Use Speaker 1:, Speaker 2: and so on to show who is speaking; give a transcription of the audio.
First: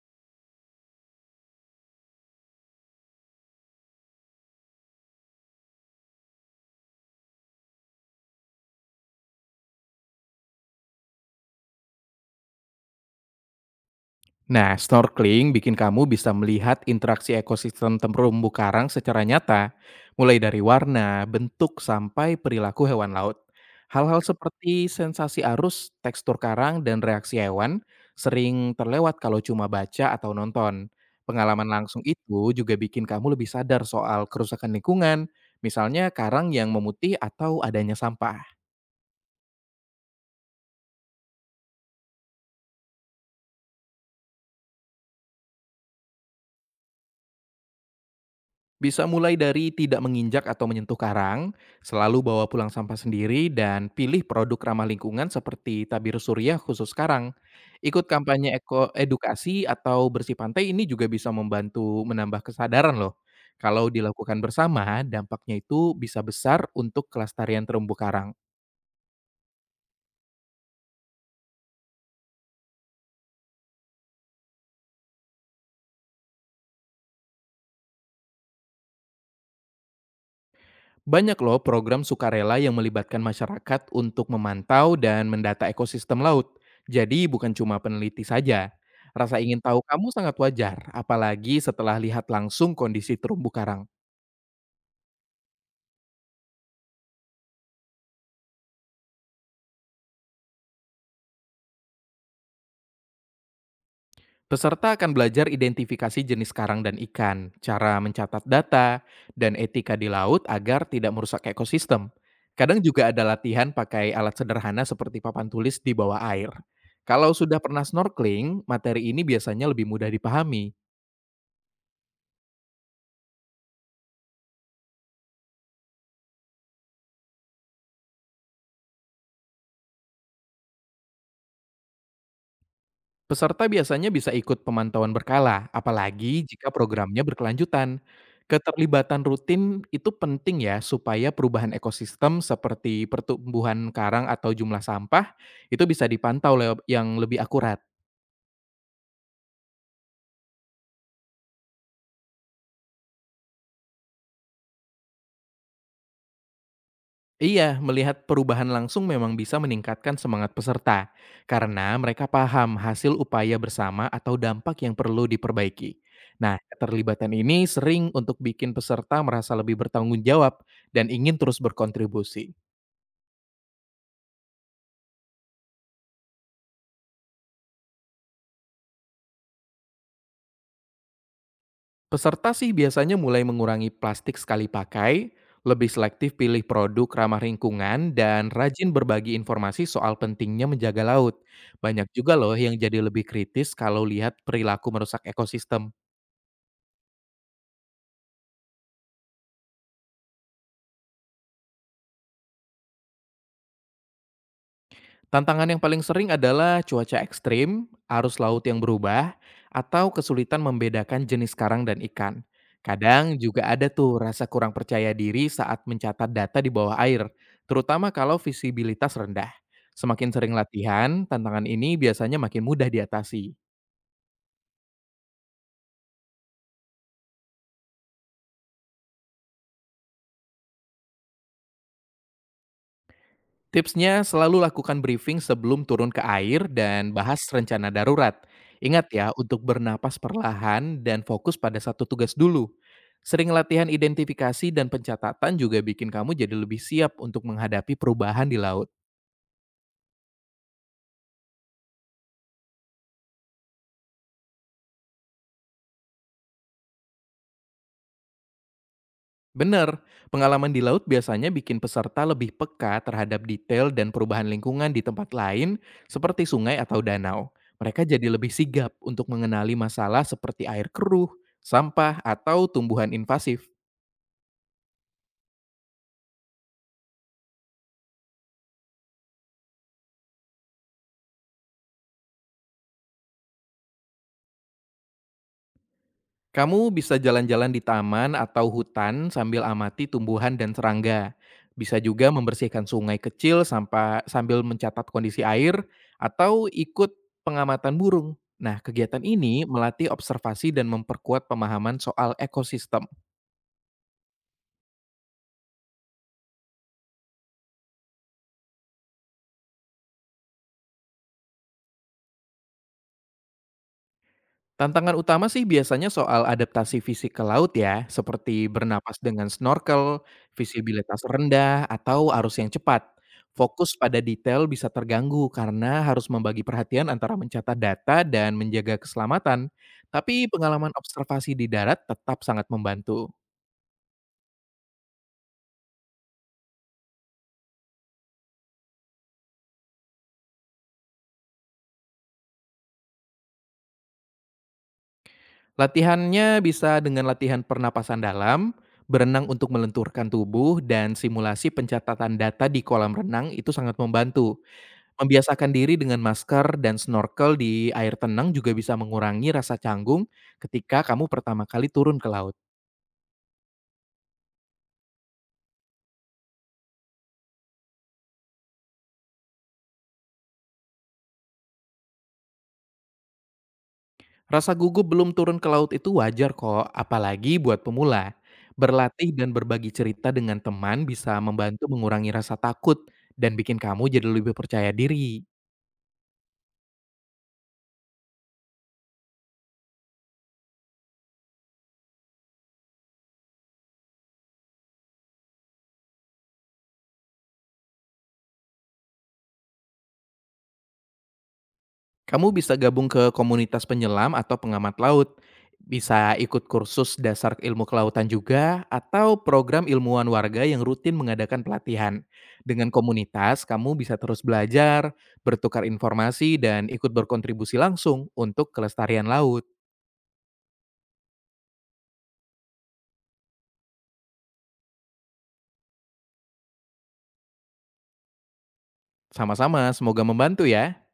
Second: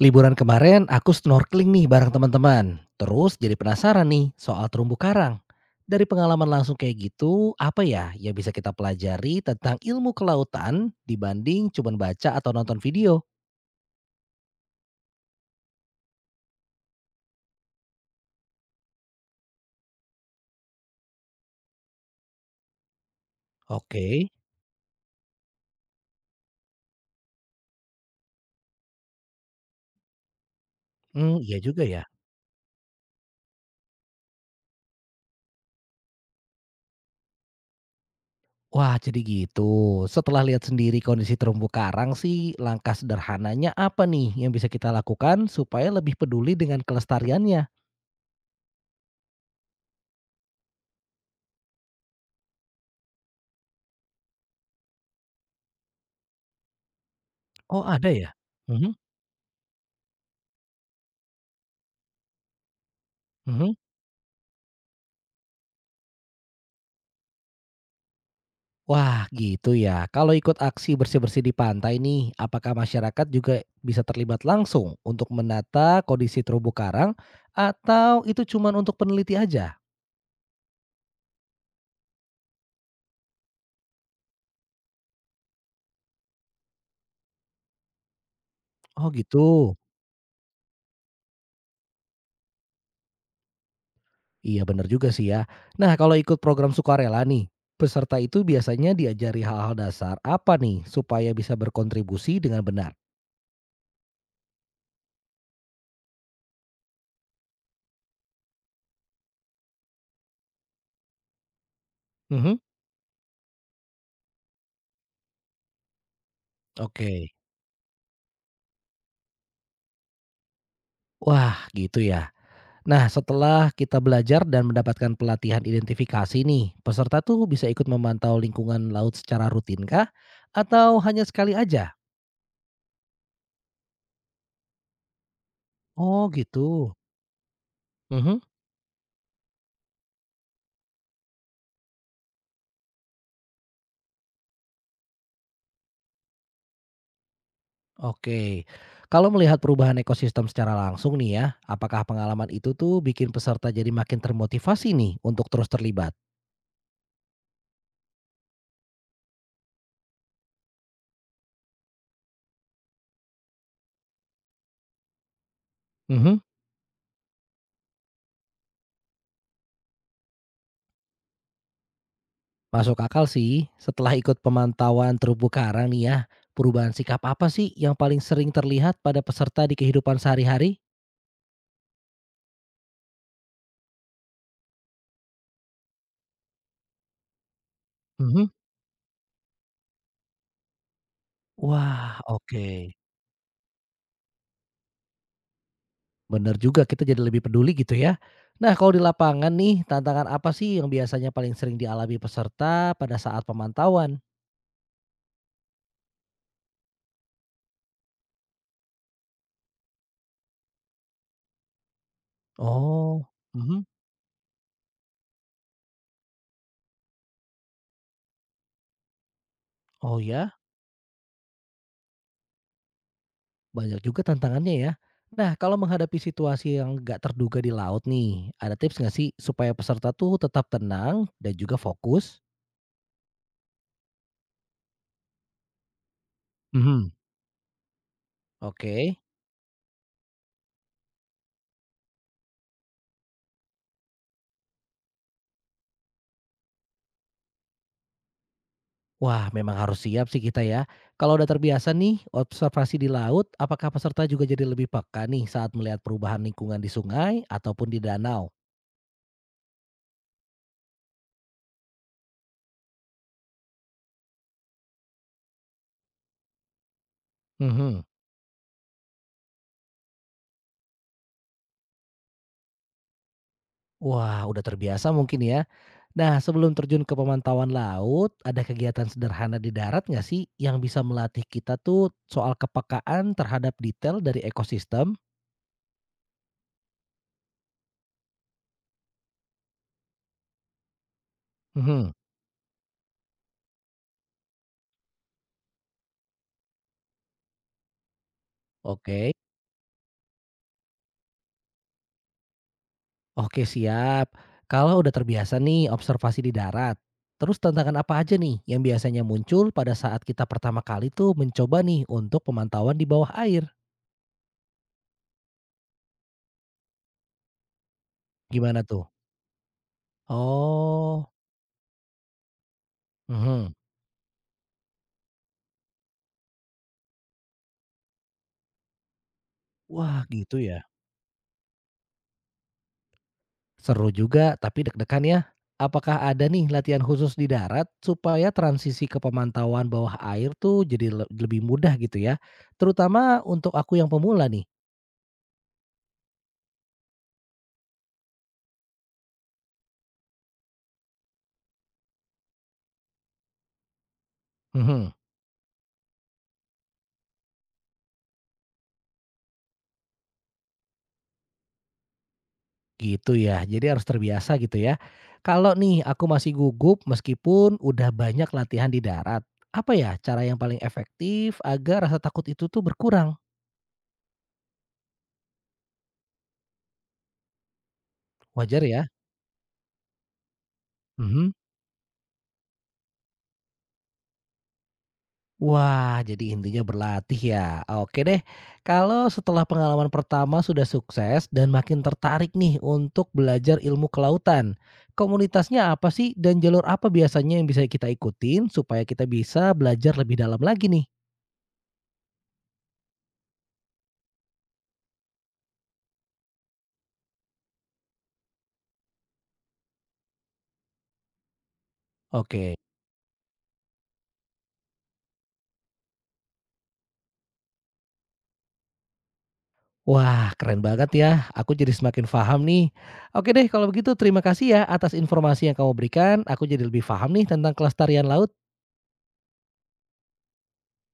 Speaker 1: Liburan kemarin aku snorkeling nih bareng teman-teman. Terus jadi penasaran nih soal terumbu karang. Dari pengalaman langsung kayak gitu, apa ya yang bisa kita pelajari tentang ilmu kelautan dibanding cuman baca atau nonton video?
Speaker 2: Nah, snorkeling bikin kamu bisa melihat interaksi ekosistem terumbu karang secara nyata, mulai dari warna, bentuk, sampai perilaku hewan laut.
Speaker 1: Oke.
Speaker 2: Hal-hal seperti sensasi arus, tekstur karang, dan reaksi hewan sering terlewat kalau cuma baca atau nonton.
Speaker 1: Hmm, iya
Speaker 2: Pengalaman
Speaker 1: juga
Speaker 2: langsung
Speaker 1: ya.
Speaker 2: itu juga bikin kamu lebih sadar soal kerusakan lingkungan, misalnya karang yang memutih atau adanya sampah.
Speaker 1: Wah, jadi gitu. Setelah lihat sendiri kondisi terumbu karang sih, langkah sederhananya apa nih yang bisa kita lakukan supaya lebih peduli dengan kelestariannya?
Speaker 2: Bisa mulai dari tidak menginjak atau menyentuh karang, selalu bawa pulang sampah sendiri, dan pilih produk ramah lingkungan seperti tabir surya khusus karang.
Speaker 1: Oh,
Speaker 2: Ikut
Speaker 1: ada ya?
Speaker 2: kampanye eko
Speaker 1: Mhm,
Speaker 2: edukasi atau bersih pantai ini juga bisa membantu menambah kesadaran loh.
Speaker 1: mhm.
Speaker 2: Kalau dilakukan bersama, dampaknya itu bisa besar untuk kelestarian terumbu karang.
Speaker 1: Wah, gitu ya. Kalau ikut aksi bersih-bersih di pantai nih, apakah masyarakat juga bisa terlibat langsung untuk menata kondisi terumbu karang atau itu cuman untuk peneliti aja?
Speaker 2: Banyak loh program sukarela yang melibatkan masyarakat untuk memantau dan mendata ekosistem laut. Jadi bukan cuma peneliti saja.
Speaker 1: Oh,
Speaker 2: Rasa ingin
Speaker 1: gitu.
Speaker 2: tahu kamu sangat wajar, apalagi setelah lihat langsung kondisi terumbu karang.
Speaker 1: Iya, bener juga sih ya. Nah, kalau ikut program sukarela nih, peserta itu biasanya diajari hal-hal dasar apa nih supaya bisa berkontribusi dengan benar?
Speaker 2: Peserta akan belajar identifikasi jenis karang dan ikan, cara mencatat data, dan etika di laut agar tidak merusak ekosistem.
Speaker 1: Mhm.
Speaker 2: Kadang juga ada latihan pakai alat sederhana seperti papan tulis di bawah air. Kalau
Speaker 1: Oke.
Speaker 2: sudah pernah snorkeling, materi ini biasanya lebih mudah dipahami.
Speaker 1: Wah, gitu ya. Nah, setelah kita belajar dan mendapatkan pelatihan identifikasi nih, peserta tuh bisa ikut memantau lingkungan laut secara rutin kah? Atau hanya sekali aja?
Speaker 2: Peserta biasanya bisa ikut pemantauan berkala,
Speaker 1: Oh,
Speaker 2: apalagi
Speaker 1: gitu.
Speaker 2: jika programnya berkelanjutan.
Speaker 1: Mhm.
Speaker 2: Keterlibatan rutin itu penting ya supaya perubahan ekosistem seperti pertumbuhan karang atau jumlah sampah itu bisa dipantau yang lebih akurat.
Speaker 1: Oke. Kalau melihat perubahan ekosistem secara langsung nih ya, apakah pengalaman itu tuh bikin peserta jadi makin termotivasi nih untuk terus terlibat?
Speaker 2: Iya, melihat perubahan langsung memang bisa meningkatkan semangat peserta karena mereka paham hasil upaya bersama atau dampak yang perlu diperbaiki.
Speaker 1: Mhm.
Speaker 2: Nah, keterlibatan ini sering untuk bikin peserta merasa lebih bertanggung jawab dan ingin terus berkontribusi.
Speaker 1: Masuk akal sih. Setelah ikut pemantauan terumbu karang nih ya, perubahan sikap apa sih yang paling sering terlihat pada peserta di kehidupan sehari-hari?
Speaker 2: Peserta sih biasanya mulai mengurangi plastik sekali pakai, lebih selektif pilih produk ramah lingkungan, dan
Speaker 1: Mhm.
Speaker 2: rajin berbagi informasi soal pentingnya menjaga laut. Banyak
Speaker 1: Wah,
Speaker 2: juga loh
Speaker 1: oke.
Speaker 2: yang jadi lebih kritis kalau lihat perilaku merusak ekosistem.
Speaker 1: Bener juga, kita jadi lebih peduli gitu ya. Nah, kalau di lapangan nih tantangan apa sih yang biasanya paling sering dialami peserta pada saat pemantauan?
Speaker 2: Tantangan yang paling sering adalah cuaca ekstrim, arus laut yang berubah, atau kesulitan membedakan jenis karang dan ikan.
Speaker 1: Oh,
Speaker 2: Kadang juga
Speaker 1: mhm.
Speaker 2: ada tuh rasa kurang percaya diri saat mencatat data di bawah air, terutama kalau visibilitas rendah.
Speaker 1: Oh
Speaker 2: Semakin sering
Speaker 1: ya,
Speaker 2: latihan, tantangan ini biasanya makin mudah diatasi.
Speaker 1: banyak juga tantangannya ya. Nah, kalau menghadapi situasi yang gak terduga di laut nih, ada tips nggak sih supaya peserta tuh tetap tenang dan juga fokus?
Speaker 2: Tipsnya selalu lakukan briefing sebelum turun ke air
Speaker 1: Mhm,
Speaker 2: dan bahas rencana darurat. Ingat
Speaker 1: oke.
Speaker 2: ya untuk bernapas perlahan dan fokus pada satu tugas dulu. Sering latihan identifikasi dan pencatatan juga bikin kamu jadi lebih siap untuk menghadapi perubahan di laut.
Speaker 1: Wah, memang harus siap sih kita ya. Kalau udah terbiasa nih observasi di laut, apakah peserta juga jadi lebih peka nih saat melihat perubahan lingkungan di sungai ataupun di danau?
Speaker 2: Bener, pengalaman di laut biasanya bikin peserta lebih peka terhadap detail dan perubahan lingkungan di tempat lain seperti sungai atau danau.
Speaker 1: Mhm.
Speaker 2: Mereka jadi lebih sigap untuk mengenali masalah seperti air keruh, sampah, atau tumbuhan invasif.
Speaker 1: Wah, udah terbiasa mungkin ya. Nah, sebelum terjun ke pemantauan laut, ada kegiatan sederhana di darat nggak sih yang bisa melatih kita tuh soal kepekaan terhadap detail dari ekosistem?
Speaker 2: Kamu bisa jalan-jalan di taman atau hutan sambil amati tumbuhan dan serangga. Bisa
Speaker 1: Mhm.
Speaker 2: juga membersihkan sungai kecil sambil mencatat kondisi air atau ikut pengamatan burung. Nah, kegiatan
Speaker 1: Oke.
Speaker 2: ini melatih observasi dan memperkuat pemahaman soal ekosistem.
Speaker 1: Oke siap. Kalau udah terbiasa nih observasi di darat, terus tantangan apa aja nih yang biasanya muncul pada saat kita pertama kali tuh mencoba nih untuk pemantauan di bawah air?
Speaker 2: Tantangan utama sih biasanya soal adaptasi fisik ke laut ya, seperti
Speaker 1: Gimana tuh?
Speaker 2: bernapas dengan snorkel, visibilitas
Speaker 1: Oh,
Speaker 2: rendah, atau arus yang cepat.
Speaker 1: mhm.
Speaker 2: Fokus pada detail bisa terganggu karena harus membagi perhatian antara mencatat data dan menjaga keselamatan.
Speaker 1: Wah,
Speaker 2: Tapi
Speaker 1: gitu ya.
Speaker 2: pengalaman observasi di darat tetap sangat membantu.
Speaker 1: Seru juga, tapi deg-degan ya. Apakah ada nih latihan khusus di darat supaya transisi ke pemantauan bawah air tuh jadi lebih mudah gitu ya? Terutama untuk aku yang pemula nih.
Speaker 2: Latihannya bisa dengan latihan pernapasan dalam, berenang untuk melenturkan tubuh, dan simulasi pencatatan data di kolam renang itu sangat membantu.
Speaker 1: Mhm.
Speaker 2: Membiasakan diri dengan masker dan snorkel di air tenang juga bisa mengurangi rasa canggung ketika kamu pertama kali turun ke laut.
Speaker 1: Gitu ya, jadi harus terbiasa gitu ya. Kalau nih aku masih gugup meskipun udah banyak latihan di darat, apa ya cara yang paling efektif agar rasa takut itu tuh berkurang?
Speaker 2: Rasa gugup belum turun ke laut itu wajar kok, apalagi buat pemula.
Speaker 1: Wajar ya?
Speaker 2: Berlatih dan berbagi cerita dengan teman bisa
Speaker 1: Mhm.
Speaker 2: membantu mengurangi rasa takut dan bikin kamu jadi lebih percaya diri.
Speaker 1: Wah, jadi intinya berlatih ya. Oke deh. Kalau setelah pengalaman pertama sudah sukses dan makin tertarik nih untuk belajar ilmu kelautan, komunitasnya apa sih dan jalur apa biasanya yang bisa kita ikutin supaya kita bisa belajar lebih dalam lagi nih?
Speaker 2: Kamu bisa gabung ke komunitas penyelam atau pengamat laut. Bisa ikut kursus dasar ilmu kelautan juga atau program ilmuwan warga yang rutin mengadakan pelatihan.
Speaker 1: Oke.
Speaker 2: Dengan komunitas, kamu bisa terus belajar, bertukar informasi, dan ikut berkontribusi langsung untuk kelestarian laut.
Speaker 1: Wah, keren banget ya. Aku jadi semakin paham nih. Oke deh, kalau begitu terima kasih ya atas informasi yang kamu berikan. Aku jadi lebih paham nih tentang kelestarian laut.
Speaker 2: Sama-sama, semoga membantu ya.